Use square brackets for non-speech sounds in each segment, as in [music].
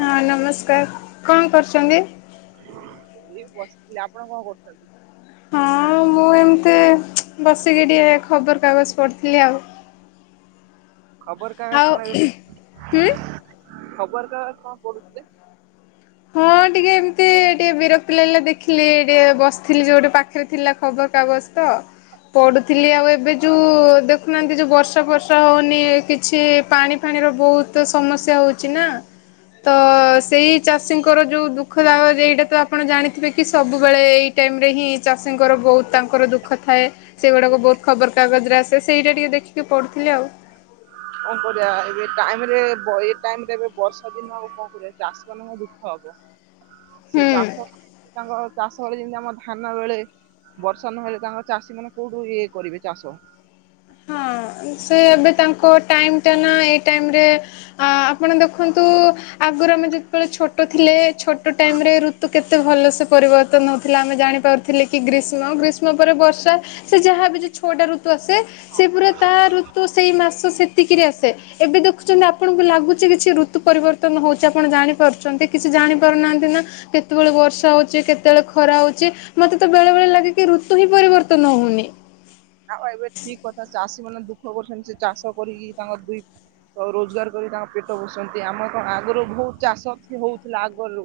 ହଁ ନମସ୍କାର କଣ କରୁଛନ୍ତି? ବସିଥିଲି ଆପଣ କଣ କରୁଛନ୍ତି? ହଁ। ମୁଁ ଏମିତି ବସିକି ଟିକେ ଖବରକାଗଜ ପଢ଼ିଥିଲି ଆଉ। ଖବର କାଗଜ ଆଉ ପଢ଼? ହୁଁ ଖବର କାଗଜ କଣ ପଢୁଥିଲେ? ହଁ ଟିକେ ଏମିତି ଟିକେ ବିରକ୍ତି ଲାଗିଲା ଦେଖିଲି ଟିକେ ବସିଥିଲି ଯୋଉଠି ପାଖରେ ଥିଲା ଖବର କାଗଜ ତ ପଡୁଥିଲି ଆଉ ଏବେ ଯୋଉ ଦେଖୁନାହାନ୍ତି ଯୋଉ ବର୍ଷା ବର୍ଷା ହଉନି କିଛି ପାଣି ଫାଣି ବହୁତ ସମସ୍ୟା ହଉଛି ନା ତ ଚାଷୀଙ୍କର ଯୋଉ ଦୁଃଖ ଦାଗ ଏଇଟା ତ ଆପଣ ଜାଣିଥିବେ କି ସବୁବେଳେ ଏଇ ଟାଇମ ରେ ହିଁ ଚାଷୀଙ୍କର ବହୁତ ତାଙ୍କର ଦୁଃଖ ଥାଏ ସେଗୁଡାକ ବହୁତ ଖବର କାଗଜରେ ଆସେ ସେଇତ ଦେଖିକି ଟିକେ ପଢ଼ୁଥିଲି ଆଉ। କଣ କରିବା ଏବେ ଟାଇମ ରେ ଏ ଟାଇମ ରେ ଏବେ ବର୍ଷା ଦିନ ଆଉ କଣ କରିବା ଚାଷୀ ମାନଙ୍କ ଦୁଃଖ। ସେ ହୁଁ। ଚାଷ ତାଙ୍କ ଚାଷ ବଳେ ଯେମିତି ବର୍ଷା ନହେଲେ ତାଙ୍କର ଚାଷୀ ମାନେ କୋଉଠୁ ଇଏ କରିବେ ଚାଷ। ହଁ। ସେ ଏବେ ତାଙ୍କ ଟାଇମ ଟା ନା ଏଇ ଟାଇମରେ ଆପଣ ଦେଖନ୍ତୁ ଆଗରୁ ଆମେ ଯେତେବେଳେ ଛୋଟ ଥିଲେ ଛୋଟ ଟାଇମ ରେ ଋତୁ କେତେ ଭଲ ପରିବର୍ତ୍ତନ ହଉଥିଲା ଆମେ ଜାଣି ପାରୁଥିଲେ କି ଗ୍ରୀଷ୍ମ ଗ୍ରୀଷ୍ମ ପରେ ବର୍ଷା ସେ ଯାହା ବି ଛୋଟ ଋତୁ ଆ ସେ ପ ତା ଋତୁ ସେଇ ମାସ ସେତିକିରି ଆସେ ଏବେ ଦେଖୁଛନ୍ତି ଆପଣଙ୍କୁ ଲାଗୁଛି କିଛି ଋତୁ ପରିବର୍ତ୍ତନ ହଉଛି ଆପଣ ଜାଣିପାରୁଛନ୍ତି କି ସେ ଜାଣିପାରୁନାହାନ୍ତି ନା କେତେବେଳେ ବର୍ଷା ହଉଚି, କେତେବେଳେ ଖରା ହଉଚି, ମତେ ତୋ ବେଳେ ବେଳେ ଲାଗେ କି ରୁ ୠତୁ ହିଁ ପରିବର୍ତ୍ତନ ହଉନି। ଆଉ ଏବେ ଠିକ କଥା ଚାଷୀ ମାନେ ଦୁଃଖ କରୁଛନ୍ତି, ସେ ଚାଷ କରିକି ତାଙ୍କର ଦୁଇ ରୋଜଗାର କରି ତାଙ୍କ ପେଟ ପୋ ସନ୍ତି, ଆମର କଣ ଆଗରୁ ବହୁତ ଚାଷ ହଉଥିଲା ଆଗରୁ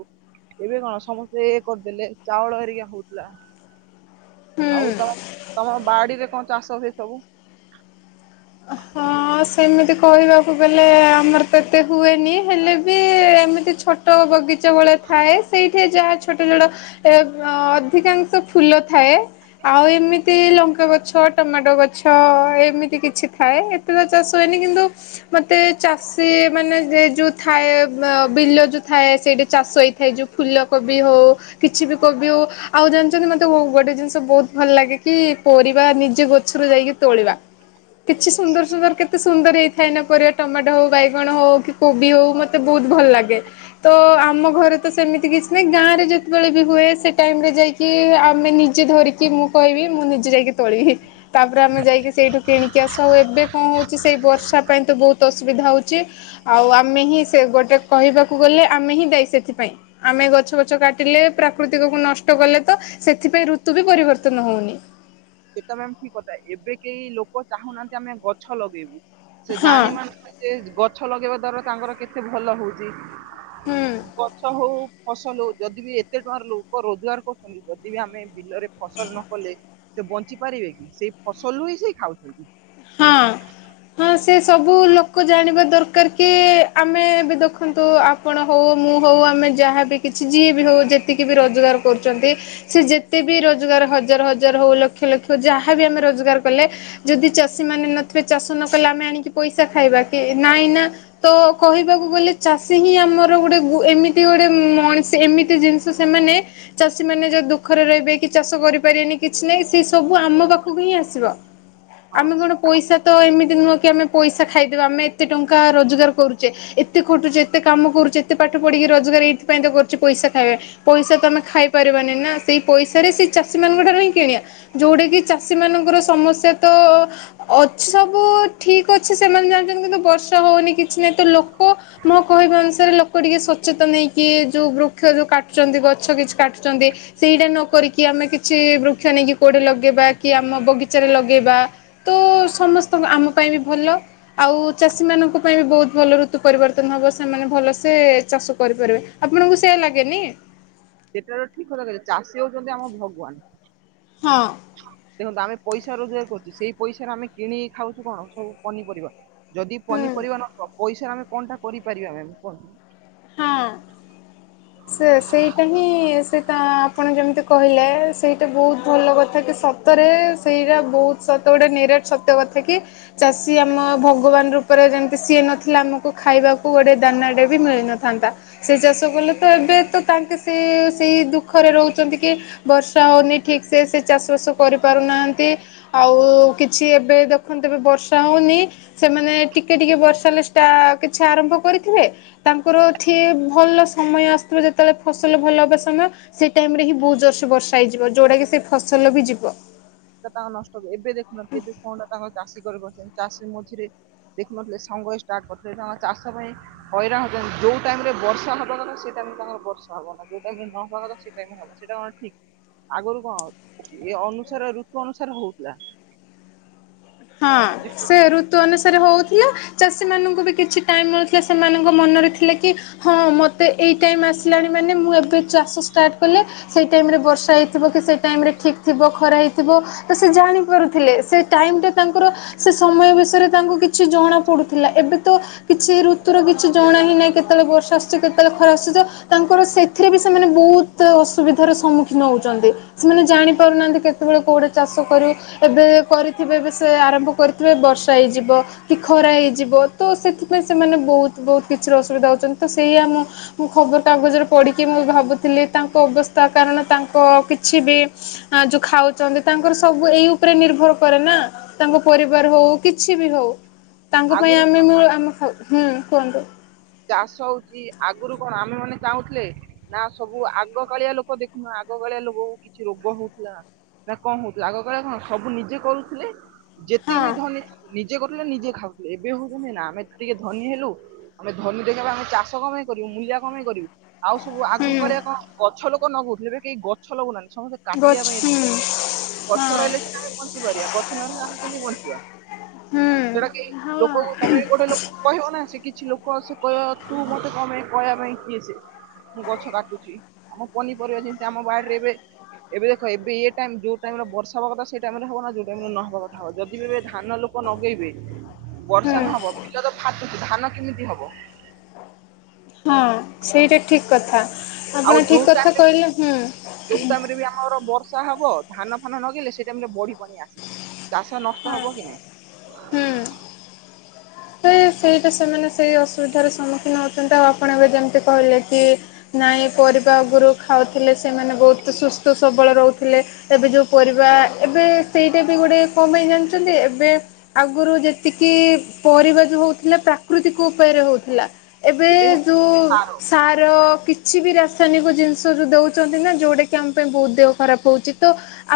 ଏବେ କଣ ସମସ୍ତେ ଏ କରିଦେଲେ ଚାଉଳ ହେରିକା ହଉଥିଲା। ଆଉ ହୁଁ ତମ ତମ ବାଡିରେ କଣ ଚାଷ ହୁଏ ସବୁ? ହ ହଁ। ହଁ ସେମିତି କହିବାକୁ ଗଲେ ଆମର ତ ଏତେ ହୁଏନି ହେଲେ ବି ଏମିତି ଛୋଟ ବଗିଚା ବଳେ ଥାଏ। ସେଇଠି ଯାହା ଛୋଟ ଛୋଟ ଅଧିକାଂଶ ଫୁଲ ଥାଏ ଆଉ ଏମିତି ଲଙ୍କା ଗଛ ଟମାଟୋ ଗଛ ଏମିତି କିଛି ଥାଏ, ଏତେ ତ ଚାଷ ହୁଏନି କିନ୍ତୁ ମତେ ଚାଷୀ ମାନେ ଯୋଉ ଥାଏ ବିଲ ଯୋଉ ଥାଏ, ସେଇଠି ଚାଷ ହେଇଥାଏ, ଯୋଉ ଫୁଲ କୋବି ହଉ କିଛି, ବି କୋବି ହଉ ଆଉ ଜାଣିଛନ୍ତି ତ ଗୋଟେ ଜିନିଷ ବହୁତ ଭଲ ଲାଗେ, କି ପରିବା ନିଜେ ଗଛରୁ ଯାଇକି ତୋଳିବା କିଛି ସୁନ୍ଦର ସୁନ୍ଦର କେତେ ସୁନ୍ଦର ହେଇଛି। ଖାଇ ନ ପର ଟମାଟୋ ହଉ, ବାଇଗଣ ହଉ, କି କୋବି ହଉ, ମତେ ବହୁତ ଭଲ ଲାଗେ ତ ଆମ ଘରେ ତ ସେମିତି କିଛି ନାହିଁ, ଗାଁରେ ଯେତେବେଳେ ବି ହୁଏ, ସେ ଟାଇମ ରେ ଯାଇକି ଆମେ ନିଜେ ଧରିକି ମୁଁ କହିବି ମୁଁ ନିଜେ ଯାଇକି ତୋଳିବି ତାପରେ ଆମେ ଯାଇକି ସେଇଠୁ କିଣିକି ଆସୁ ଆଉ ଏବେ କଣ ହଉଛି, ସେଇ ବର୍ଷା ପାଇଁ ତ ବହୁତ ଅସୁବିଧା ହଉଛି ଆଉ ଆମେ ହିଁ ସେ ଗୋଟେ କହିବାକୁ ଗଲେ ଆମେ ହିଁ ଦାୟୀ ସେଥିପାଇ, ଆମେ ଗଛ ଗଛ କାଟିଲେ ପ୍ରାକୃତିକ କ ନଷ୍ଟ କଲେ ସେଥିପାଇଁ ଋତୁ ବି ପରିବର୍ତ୍ତନ ହଉନି। ସେଟା ମେମ ଠିକ କଥା ଏବେ କେହି, ଲୋକ ଚାହୁଁନାହାନ୍ତି ଆମେ ଗଛ ଲଗେଇବୁ ସେ ହଁ ଜାନି ନାହାନ୍ତୀ, ଯେ ଗଛ ଲଗେଇବା ଦ୍ଵାରା ତାଙ୍କର କେତେ ଭଲ ହଉଛି ହୁଁ। ଗଛ ହଉ ଫସଲ ଯଦି ବି ଏତେ ଟଙ୍କାର ଲୋକ, ରୋଜଗାର କରୁଛନ୍ତି ଯଦି ବି ଆମେ ବିଲରେ ସେ ବଞ୍ଚି ପାରିବେ କି ସେଇ ଫସଲରୁୁ ହିଁ ସେ ଖାଉଛନ୍ତି। ହଁ। ହଁ ସେ ସବୁ ଲୋକ ଜାଣିବା ଦରକାର କି, ଆମେ ଏ ବି ଦେଖନ୍ତୁ ଆପଣ ହଉ ମୁଁ ହଉ, ଆମେ ଯାହାବ କିଛି ଯିଏ ବି ହଉ ଯେତିକି ବି ରୋଜଗାର କରୁଛନ୍ତି, ସେ ଯେତେ ବି ରୋଜଗାର ହଜ ହଜାର ହଉ ଲକ୍ଷ ଲକ୍ଷ ଯାହା ବି ଆମେ ରୋଜଗାର କଲେ ଯଦି ଚାଷ ମାନେ ନଥିବେ ଚାଷ ନ କଲେ ଆମେ ଆଣିକି ପଇସା ଖାଇବା କି ନାଇଁ, ନା ତ କହିବାକୁ ଗଲେ ଚାଷ ହି ଆମର ଗୋଟେ ଏମିତି ଗୋଟେଣି, ଏମିତି ମଣିଷ ଜିନିଷମାନେ ଚାଷୀମାନେ ଦୁଃଖରେ ରହିବେ କି ଚାଷ କରିପାରିବେନି କିଛି, ନା ହିଁ ସେ ସବୁ ଆମ ପାଖକୁ ହିଁ ଆସିବ ହଁ ଆମେ କଣ ପଇସା ତ ଏମିତି ନୁହଁ କି ଆମେ ପଇସା ଖାଇଦେବା ଆମେ ଏତେ ଟଙ୍କା ରୋଜାଗାର କରୁଛେ, ଏତେ ଖଟୁଛେତେ କାମ କରୁଛ ଏତେଠ ପଢିକି ରୋଜଗାର ଏଇଥିପାଇ ତ କରୁଛି, ପଇସା ଖାଇବା ପଇସା ତ ଆମେ ଖାଇ ପାରିବାନି ନା ସେଇ ପଇସାରେ ସେଇ ଚାଷୀମାନ ଙ୍କୁ ଠାରୁ କିନି ବା ଯୋଉଟା କିି ଚାଷୀମାନ ଙ୍କ ସମସ୍ୟା ଅଛି, ସବୁ ଠିକ୍ ଅଛି ସେମାନେ ଜାଣିଛନ୍ତି, କିନ୍ତୁ ବର୍ଷା ହଉନି କିଛି ନାହଁ, ତୋ ଲୋକ ମୋ କହିବା ଅନୁସାରେ ଲୋକ ଟିକେ ସଚେତନ ନେଇକି, ଯଉ ବୃକ୍ଷ ଯେଉ କାଟୁଛନ୍ତି ଗଛ କିଛି କାଟୁଛନ୍ତି ସେଇଟା ନକିକି ଆମେ କିଛି ବୃକ୍ଷ ନେଇକି, କୋଆଡେ ଲଗେଇବା କି ଆମ ବଗିଚାରେ ଲଗେଇବା ତ ସମସ୍ତଙ୍କ ଆମ ପାଇଁ ବି ଭଲ ଆଉ ଚାଷୀ ମଙ୍କ ପାଇଁ ବି ବହୁତ ଭଲ ଋତୁ ପରିବର୍ତ୍ତନ ହବ ସେମାନେ ଭଲସେ ଚାଷ କରିପାରିବେ, ଆପଣଙ୍କୁ ସେୟା ଲାଗେନି? ସେଟାର ଠିକ କଥା ଚାଷୀ ଯଦି ଆମର ଭଗବାନ। ହଁ। ଦେଖନ୍ତୁ ଆମେ ପଇସା ରୋଜଗାର କରୁଛୁ, ସେଇ ପଇସାରେ ଆମେ କିଣିିକି ଖାଉଛୁ କଣ ସବୁ ପନିପରିବା ଯଦି ହୁଁ ପନିପରିବା ନ ପଇସାରେ ଆମେ କଣ ଟା କରିପାରିବା କୁହନ୍ତୁ? ହଁ। ସେ ସେଇଟା ହିଁ ସେଟ ଆପଣ ଯେମିତି କହିଲେ, ସେଇଟା ବହୁତ ଭଲ କଥା କି ସତ ସେଇଟା ବହୁତ ସତ ଗୋଟେ ନିରାଟ ସତ କଥା କି ଚାଷୀ ଆମ ଭଗବାନ ରୂପରେ ଯେମତି ସିଏ ନଥିଲା, ଆମକୁ ଖାଇବାକୁ ଗୋଟେ ଦାନାଟେ ବି ମିଳିନଥିଲା। ଥାନ୍ତା ସେ ଚାଷ କଲେ ତ ଏବେ ତ ତାଙ୍କେ ସେ ସେଇ ଦୁଃଖରେ ରହୁଛନ୍ତି କି ବର୍ଷା। ହଉନି ଠିକ ସେ ସେ ଚାଷ ବାସ କରି ପାରୁ ନାହାନ୍ତି ଆଉ କିଛି ଏବେ ଦେଖନ୍ତୁ ବି ବର୍ଷ ବର୍ଷା ହଉନି ସେମାନେ ଟିକେ ଟିକେ ବର୍ଷା ହେଲେ ଷ୍ଟା କିଛି ଆରମ୍ଭ କରିଥିବେ ତାଙ୍କ ର ଠି ଭଲ ସମୟ ଆସିବ ଯେତେ ବେଳେ ଫସଲ ଭଲ ହେବା ସମୟ ସେ ଟାଇମ ରେ ହିଁ ବହୁତ ଯୋରସେ ବର୍ଷ ର୍ଷା ହେଇଯିବ ଯୋଉଟା କି ସେ ଫସଲ ବି ଯିବ। ସେଟା ତାଙ୍କ ନଷ୍ଟ ହବ ଏବେ ଦେଖୁନହାନ୍ତି କେବେ କଣ ଟା ତାଙ୍କ ଚାଷୀ। ଚାଷୀ ମଝିରେ ଦେଖୁନଥିଲେ ସଙ୍ଗ ହେଇ ଷ୍ଟାର୍ଟ କରିଥିଲେ ତାଙ୍କ ଚାଷ ପାଇଁ ହଇରାଣ ହଉଛନ୍ତି। ଯୋଉ ଟାଇମରେ ବର୍ଷା ହବା କଥା ସେ ଟାଇମ ରେ ତାଙ୍କର ବର୍ଷା ହବନି ଯୋଉ ଟାଇମରେ ନ ହବା କଥାସେ ଟାଇମ ରେ ହବ ସେଇଟା କଣ ଠିକ। ଆଗରୁ କଣ ଏ ଅନୁସାରେ ଋତୁ ଅନୁସାରେ ହଉଥିଲା। ହଁ ଯେ ସେ ଋତୁ ଅନୁସାରେ ହଉଥିଲା। ଚାଷୀ ମାନଙ୍କୁ ବି କିଛି ଟାଇମ ମିଳୁଥିଲା ସେମାନଙ୍କ ମନରେ ଥିଲେ କି ହଁ ମତେ ଏଇ ଟାଇମ ଆସିଲାଣି ମାନେ ମାନେ ମୁଁ ଏବେ ଚାଷ ଷ୍ଟାର୍ଟ କଲେ ସେଇ ଟାଇମ ରେ ବର୍ଷା ହେଇଥିବ କି ସେଇ ଟାଇମ ରେ ଠିକ୍ ଥିବ ଖରା ହେଇଥିବ। ଏ ସେ ଜାଣି ପାରୁଥିଲେ ସେ ଟାଇମ ଟା ତାଙ୍କର ସେ ସମୟ ବିଷୟରେ ତାଙ୍କୁ କିଛି ଜଣା ପଡୁଥିଲା ଏବେ ତ କିଛି ଋତୁର କିଛି ଜଣା। ପଡୁ ହିଁ ନାଇ କେତେବେଳେ ବର୍ଷା ଆସୁଛି କେତେବେଳେ ଖରା ଆସୁଚି ତାଙ୍କର ସେଥିରେ ବି ସେମାନେ ବହୁତ ଅସୁବିଧାର ସମୁ ମ୍ମୁଖୀନ ହଉଛନ୍ତି ସେମାନେ ଜାଣି ପାରୁନାହାନ୍ତି କେତେବେଳେ କୋଉଟା ଚାଷ କରିବୁ ଏବେ କରିଥିବେ ଏବେ। ସେ ଆରମ୍ଭ କରିିବେ ବର୍ଷା ହେଇଯିବ କି ଖରା ହେଇଯିବ ତ ସେଥିପାଇଁ ସେମାନେ ବହୁତ ବହୁତ କି କିଛି ର ଅସୁବିଧା ହଉଛନ୍ତି ତ ସେଇଆ ମୁଁ ଖବର କାଗଜରେ ପଢିକି ମୁଁ ଭାବୁଥିଲି ତାଙ୍କ ଅବସ୍ଥା କାରଣ। ତାଙ୍କ କିଛି ବି ଯୋଉ ଖାଉଚନ୍ତି ତାଙ୍କର ସବୁ ଏଇ ଉପରେ ନିର୍ଭର କରେ ନା। ତାଙ୍କ ପରିବାର ହଉ କିଛି ବି ହଉ ତାଙ୍କ ପାଇଁ ଆଗରୁ କଣ ଆମେ ମୁ ଆମେ ହଉ। ହୁଁ କୁହନ୍ତୁ। ଚାଷ ହଉଛି ଆଗରୁ କଣ ଆମେ ମାନେ ଚାହୁଁଥିଲେ ନା ସବୁ ଆଗ କାଳିଆ ଲୋକ ଦେଖୁନ ଆଗ। କାଳିଆ ଲୋକକୁ କିଛି ରୋଗ ହଉଥିଲା ନା କଣ ହଉଥିଲା ଆଗ କାଳେ କଣ ସବୁ ନିଜେ କରୁଥିଲେ। ଯେତିକି ହଁ ବି ଧନୀ ନିଜେ କରୁଥିଲେ ନିଜେ ଖାଉଥିଲେ ଏବେ ହୁ କହୁଛନ୍ତି ନା ଆମେ ଟିକେ ଧନୀ ହେଲୁ। ଆମେ ଧନୀ ଦେଖିଇବା ଆମେ ଚାଷ କପାଇଁ କରିବୁ ମୂଲିଆ କପାଇଁ କରିବୁ ଆଉ ସବୁ ଆଗୁ ହୁଁ କଳିଆ କଣ ଗଛ ଲ ଲୋକ ନଗଉଥିଲେ ଏବେ କେହି ଗଛ ଲଗଉନାଆନ୍ତି ସମସ୍ତେ କାଟିବା ଗଛ ପାଇଁ ଉ ହୁଁ ଗଛ ହଁ ରହିଲେ ସିନା ଆମେ ବଞ୍ଚିପାରିବା ଗଛ ନ ରହିଲେ ଆମେ କେମିତି ବଞ୍ଚିବା। ସେଇଟା କି ହୁଁ ହଁ ଲୋକ କୁ ତମେ ଏଠି ଗୋଟେ ଲୋକକୁ କହିବ ନା ସେ କିଛି ଲୋ କ ସେ କହିବ ତୁ ମତେ କଣ ପାଇଁ କହିବା ପାଇଁ କିଏ ସେ ମୁଁ ଗଛ କାଟୁଛି। ଆମ ପନିପରିବା ଯେମିତି ଆମ ବାଡି ରେ ଏବେ। ଏବେ ଦେଖ ଏବେ ଇଏ ଟାଇମ ଯୋଉ ଟାଇମରେ ବର୍ଷା ହବା କଥା ସେଇ ଟାଇମ ହବ ନା ଯୋଉ ଟାଇମ ରେ ନହବା କଥା ହବ। ଧାନ ଲୋକ ନଗେଇବେ ହୁଁ ବର୍ଷା ନହବ ଵିଲ ତ ଫାଟୁଛି ଧାନ କେମିତି ହବ? ହଁ ସେଇଟା ଠିକ କଥା ଆଉ ଆପଣ ଯୋଉ ଠିକ ଟାଇମ କଥା ରେ କହିଲେ ହୁଁ। ଯୋଉ ଟାଇମ ରେ ବି ଆମର ବର୍ଷା ହବ ଧାନ ଫାନ ନଗେଇଲେ ସେଇ ଟାଇମ ରେ ବଢି ପାଣି ଆସିବ। ଚାଷ ନଷ୍ଟ ହଁ ହବ କି ନାଇଁ। ତ ସେଇଟା ସେମାନେ ସେଇ ଅସୁବିଧାର ସମ୍ମୁଖୀନ ହଉଛନ୍ତି ଆଉ ଆପଣ ଏବେ ଯେମିତି କହିଲେ କି। ନାହିଁ ପରିବା ଆଗରୁ ଖାଉଥିଲେ ସେମାନେ ବହୁତ ସୁସ୍ଥ ସବଳ ରହୁଥିଲେ ଏବେ ଯେଉଁ ପରିବା। ଏବେ ସେଇଟା ବି ଗୋଟେ କ ପାଇଁ ଜାଣିଛନ୍ତି ଏବେ ଆଗରୁ ଯେତିକି। ପରିବା ଯଉ ହଉଥିଲା ପ୍ରାକୃତିକ ଉପାୟରେ ହଉଥିଲା। ଏବେ ଯୋଉ ସାର। କିଛି ବି ରାସାୟନିକ ଜିନିଷ ଯୋଉ ଦଉଛନ୍ତି ନା ଯୋଉଟା କି ଆମ ପାଇଁ ବହୁତ ଦେହ ଖରାପ ହଉଛି ତ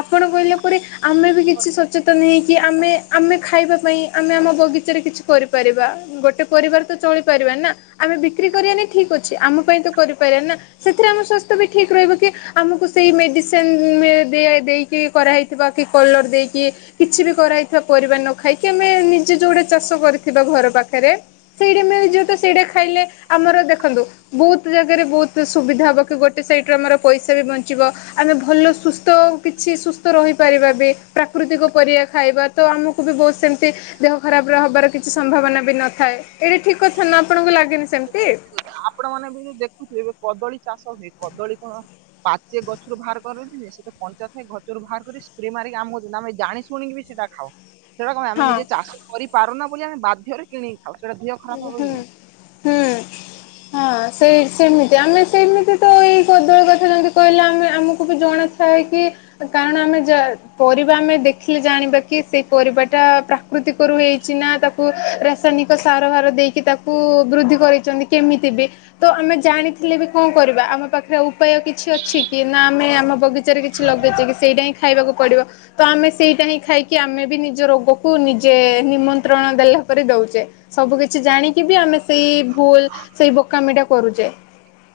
ଆପଣ। କହିଲା ପରେ ଆମେ ବି କିଛି ସଚେତନ ହେଇକି ଆମେ ଆମେ ଖାଇବା ପାଇଁ ଆମେ ଆମ ବଗିଚାରେ କିଛି। କରିପାରିବା ଗୋଟେ ପରିବାର ତ ଚଳିପାରିବା ନା ଆମେ ବିକ୍ରି କରିବାନି ଠିକ ଅଛି ଆମ ପାଇଁ ତ କରିପାରି ପାରିବା ନା ସେଥିରେ ଆମ ସ୍ୱାସ୍ଥ୍ୟ ବି ଠିକ୍ ରହିବ କି ଆମକୁ ସେଇ ମେଡିସିନ ରେ ଦିଆ ଦେଇକି କ କି କରା ହେଇଥିବା କି କଲର ଦେଇକି କିଛି ବି କରା ହେଇଥିବା ପରିବା ନ ଖାଇକି ଆମେ ନିଜେ ଯୋଉଟା ଚାଷ କରି ଥିବା ଘର ପାଖରେ ସେଇଠି ମିଳିଯିବ ତ ସେଇଟା ଖାଇଲେ ଆମର ଦେଖନ୍ତୁ ବହୁତ ଜାଗା ରେ ବହୁତ। ତ ସୁବିଧା ହବ କି ଗୋଟେ ସାଇଟ୍ ରୁ ଆମର ପଇସା ବି ବଞ୍ଚିବ ଆମେ ଭଲ ସୁସ୍ଥ ଆଉ କିଛି ସୁସ୍ଥ ର ହୋଇ ପାରିବା ବି ପ୍ରାକୃତିକ ପରିବା ଖାଇବା ତ ଆମକୁ ବି ବହୁତ ସେମତି ଦେହ ଖରାପ ହବାର କି କିଛି ସମ୍ଭାବନା ବି ନଥାଏ ଏଇଟା ଠିକ କଥା ନା ଆପଣଙ୍କୁ ଲାଗେନି ସେମିତି। ଆପଣ ମାନେ ବି ଦେଖୁଥିବେ ଏବେ କଦଳୀ ଚାଷ ହୁଏ କଦଳୀ କଣ ପାଚେ ଗଛରୁ ବାହାର କର ସେ ପଞ୍ଚା ଥାଏ ଘଛରୁ ବାହାର କରି ସ୍ପ୍ରେ ମାରିକି ଆମ ହୋଉଛନ୍ତି ଆମେ ଜାଣି ଶୁଣିକି ବି ସେଇଟା ଖାଉ। ସେଇଟା କମେ ଆମେ ହଁ ନିଜେ ଚାଷ କରିପାରୁନା ବୋଲି ଆମେ ବାଧ୍ୟ କିଣି ଆଉ ସେଇଟା ଦେହ ଖରାପ ହବ ବୋଲି ହୁଁ ନାଇ। ହୁଁ ହଁ ସେଇ ସେମିତି ଆମେ ସେମିତି ତ ଏଇ କଦଳୀ ଗଛ ଯେମିତି କହିଲେ ଆମେ ଆମକୁ ବି ଜଣା ଥା [unintelligible] ହେଇକି ଆମେ ପରିବା ଆମେ ଦେଖିଲେ ଜାଣିବା କି ସେଇ ପରିବାଟା ପ୍ରା ହେଇଛି ନା ତାକୁ ରାସାୟନିକ ସାର ଭାର ଦେଇକି ତାକୁ ବୃଦ୍ଧି କରିଛନ୍ତି କେମିତି ବି ତ ଆମେ ଜାଣିଥିଲେ ବି କଣ କରିବା। ପାଖରେ ଉପାୟ କିଛି ଅଛି କି ନା ଆମେ ଆମ ବଗିଚାରେ କିଛି ଲଗେଇଛେ କି ସେଇଟା ହିଁ ଖାଇବାକୁ ପଡି ତ ଆମେ ସେଇଟା ହିଁ ଖାଇକି ଆମେ ବି ନିଜ ରୋଗକୁ ନିଜେ ନିମନ୍ତ୍ରଣ ଦେଲା ପରେ ଦୋଉଚେ। ସବୁ କିଛି ଜାଣିକି ବି ଆମେ ସେଇ ଭୁଲ ସେଇ ବୋକାମି ଟା କରୁଚେ।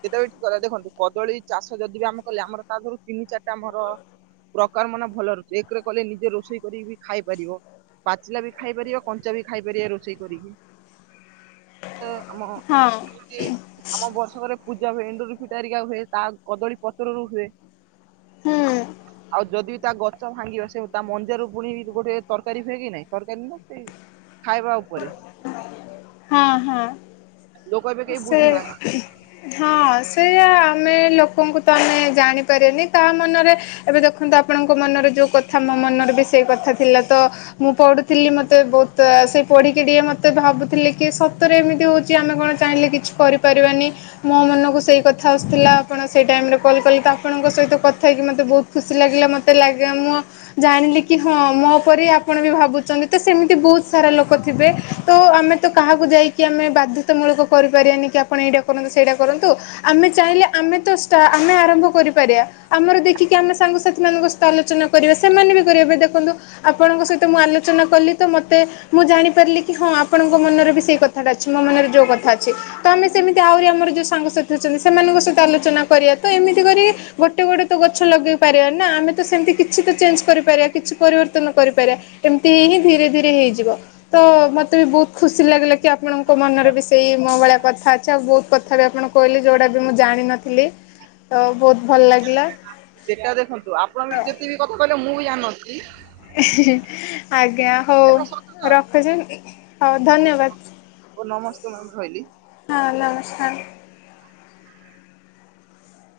ସେଇଟା ବି ଠିକ କଥା ଦେଖନ୍ତୁ କଦଳୀ ଚାଷ ଯଦି ବି ଆମେ କଲେ ଆମର ତା ଦେହରୁ ତିନି ଚାରିଟା ଆମର ପ୍ରକାର ମାନେ ଭଲ ରହୁଚି ଏକରେ କଲେ ନିଜେ ରୋଷେଇ କରି ଖାଇପାରିବ। ପାଚିଲା ବି ଖାଇ ପାରିବା କଞ୍ଚା ବି ଖାଇ ପାରିବା ରୋଷେଇ କରିକି। ହ ଆମ ଯେମତି ଆମ ବର୍ଷକରେ ପୂଜା ହୁଏ ଏଣ୍ଡୁରୁ ଫିଟାରିକା ହୁଏ ତା କଦଳୀ ପତରରୁ ହୁଏ। ହୁଁ ଆଉ ଯଦି ତା ଗଛ ଭାଙ୍ଗିବ ସେ ତା ମଞଜିରୁ ପୁଣି ଗୋଟେ ତରକାରୀ ହୁଏ କି ନାଇଁ ତରକାରୀ ନା ସେ ହଁ ହଁ। ଲୋକ ଏବେ କେହି ସେ ବୁଝୁନାହାନ୍ତି। ହଁ ସେଇୟା ଆମେ ଲୋକଙ୍କୁ ତ ଆମେ ଜାଣିପାରିବନି କାହା ମନରେ ଏବେ ଦେଖନ୍ତୁ ଆପଣଙ୍କ ମନରେ ଯୋଉ କଥା ମୋ ମନ ମନରେ ବି ସେଇ କଥା ଥିଲା ତ ମୁଁ ପଢୁଥିଲି ମତେ ବୋହୁତ ପଢ଼ିକି ଟିକଏ ମୋତେ ଭାବୁଥିଲେି କି ସତରେ ଏମିତି ହୋଉଚି ଆମେ କଣ ଚାହିଁଲେ କିଛି କରିପାରିବାନି ମୋ ମନକୁ ସେଇ କଥା ଆସୁଥିଲା ଆପଣ ସେଇ ଟାଇମରେ କଲ୍ କଲେ, ତ ଆପଣଙ୍କ ସହି କଥା ହେଇକି ମୋତେ ବୋହୁତ ଖୁସି ଲାଗିଲା ମୋତେ। ଲ ମୁଁ ଜାଣିଲି କି ହଁ ମୋ ପରି ଆପଣ ବି ଭାବୁଛନ୍ତି ତ ସେମିତି ବୋହୁତ ସାରା ଲୋକ ଥିବେ ତ ଆମେ ତ କାହାକୁ ଯାଇକି ଆମେ ବାଧ୍ୟତାମୂଳକ କରିପାରିବାନି କି ଆପଣ ଏଇଟା କରନ୍ତୁ ସେଇଟା କ ଆମେ ଚାହିଁଲେ ଆମେ ତ ଷ୍ଟା ଆମେ ଆରମ୍ଭ କରିପାରିବା, ଆମର ଦେଖିକି ଆମ ସାଙ୍ଗସଥି ମାଙ୍କ ସମ ଆଲୋଚନା କରେ ସେମାନେ ବି କରିବେ ଦେଖନ୍ତୁ ଆପଣଙ୍କ ସହିତ ମୁଁ ଆଲୋଚନା କଲି ତ ମତେ ମୁଁ ଜାଣି ପାରିଲି କି ହଁ ଆପଣଙ୍କ ମନରେ ବି ସେଇ କଥାଟା ଅଛି ମୋ ମନରେ ଯୋଉ କଥା ଅଛି, ତ ଆମେ ସେମିତି ଆହୁରି ଆମର ଯୋଉ ସାଙ୍ଗସାଥି ଅଛନ୍ତି ସେମାନଙ୍କ ସହିତ ଆଲୋଚନା କରିବା, ତ ଏମିତି କରି ଗୋଟେ ଗୋଟେ ତ ଗଛ ଲଗେଇ ପାରିବା ନା। ଆମେ ତ ସେମିତି କିଛି ତ ଚେଞ୍ଜ କରିପାରିବା କିଛି ପରିବର୍ତନ କରିପାରିବା ଏମିତିଇ ହିଁ ଧୀରେ ଧୀରେ ହେଇଯିବ। ତ ମତେ ବି ବୋହୁତ ଖୁସି ଲାଗିଲା କି ଆପଣଙ୍କ ମନରେ ବି ସେଇ ମୋ ଭଳିଆ କଥା ଅଛି ଆଉ ବୋହୁତ କଥା ବି ଆପଣ କହିଲେ ଯୋଉଟା ବି ମୁଁ ଜାଣିନଥିଲି ତ ବହୁତ ଭଲ ଲାଗିଲା। ସେଟା ଦେଖନ୍ତୁ ଆପଣ ବି ଯେତେ ବି କଥା କହିଲେ ମୁଁ ବି ଜାଣିନଥିଲି। ଆଜ୍ଞା ହଉ ଏଇଟା ସତ କଥା ରଖୁଛି, ହଉ ଧନ୍ୟବାଦ। ନମସ୍କାର ରହିଲି। ନମସ୍କାର ହଁ।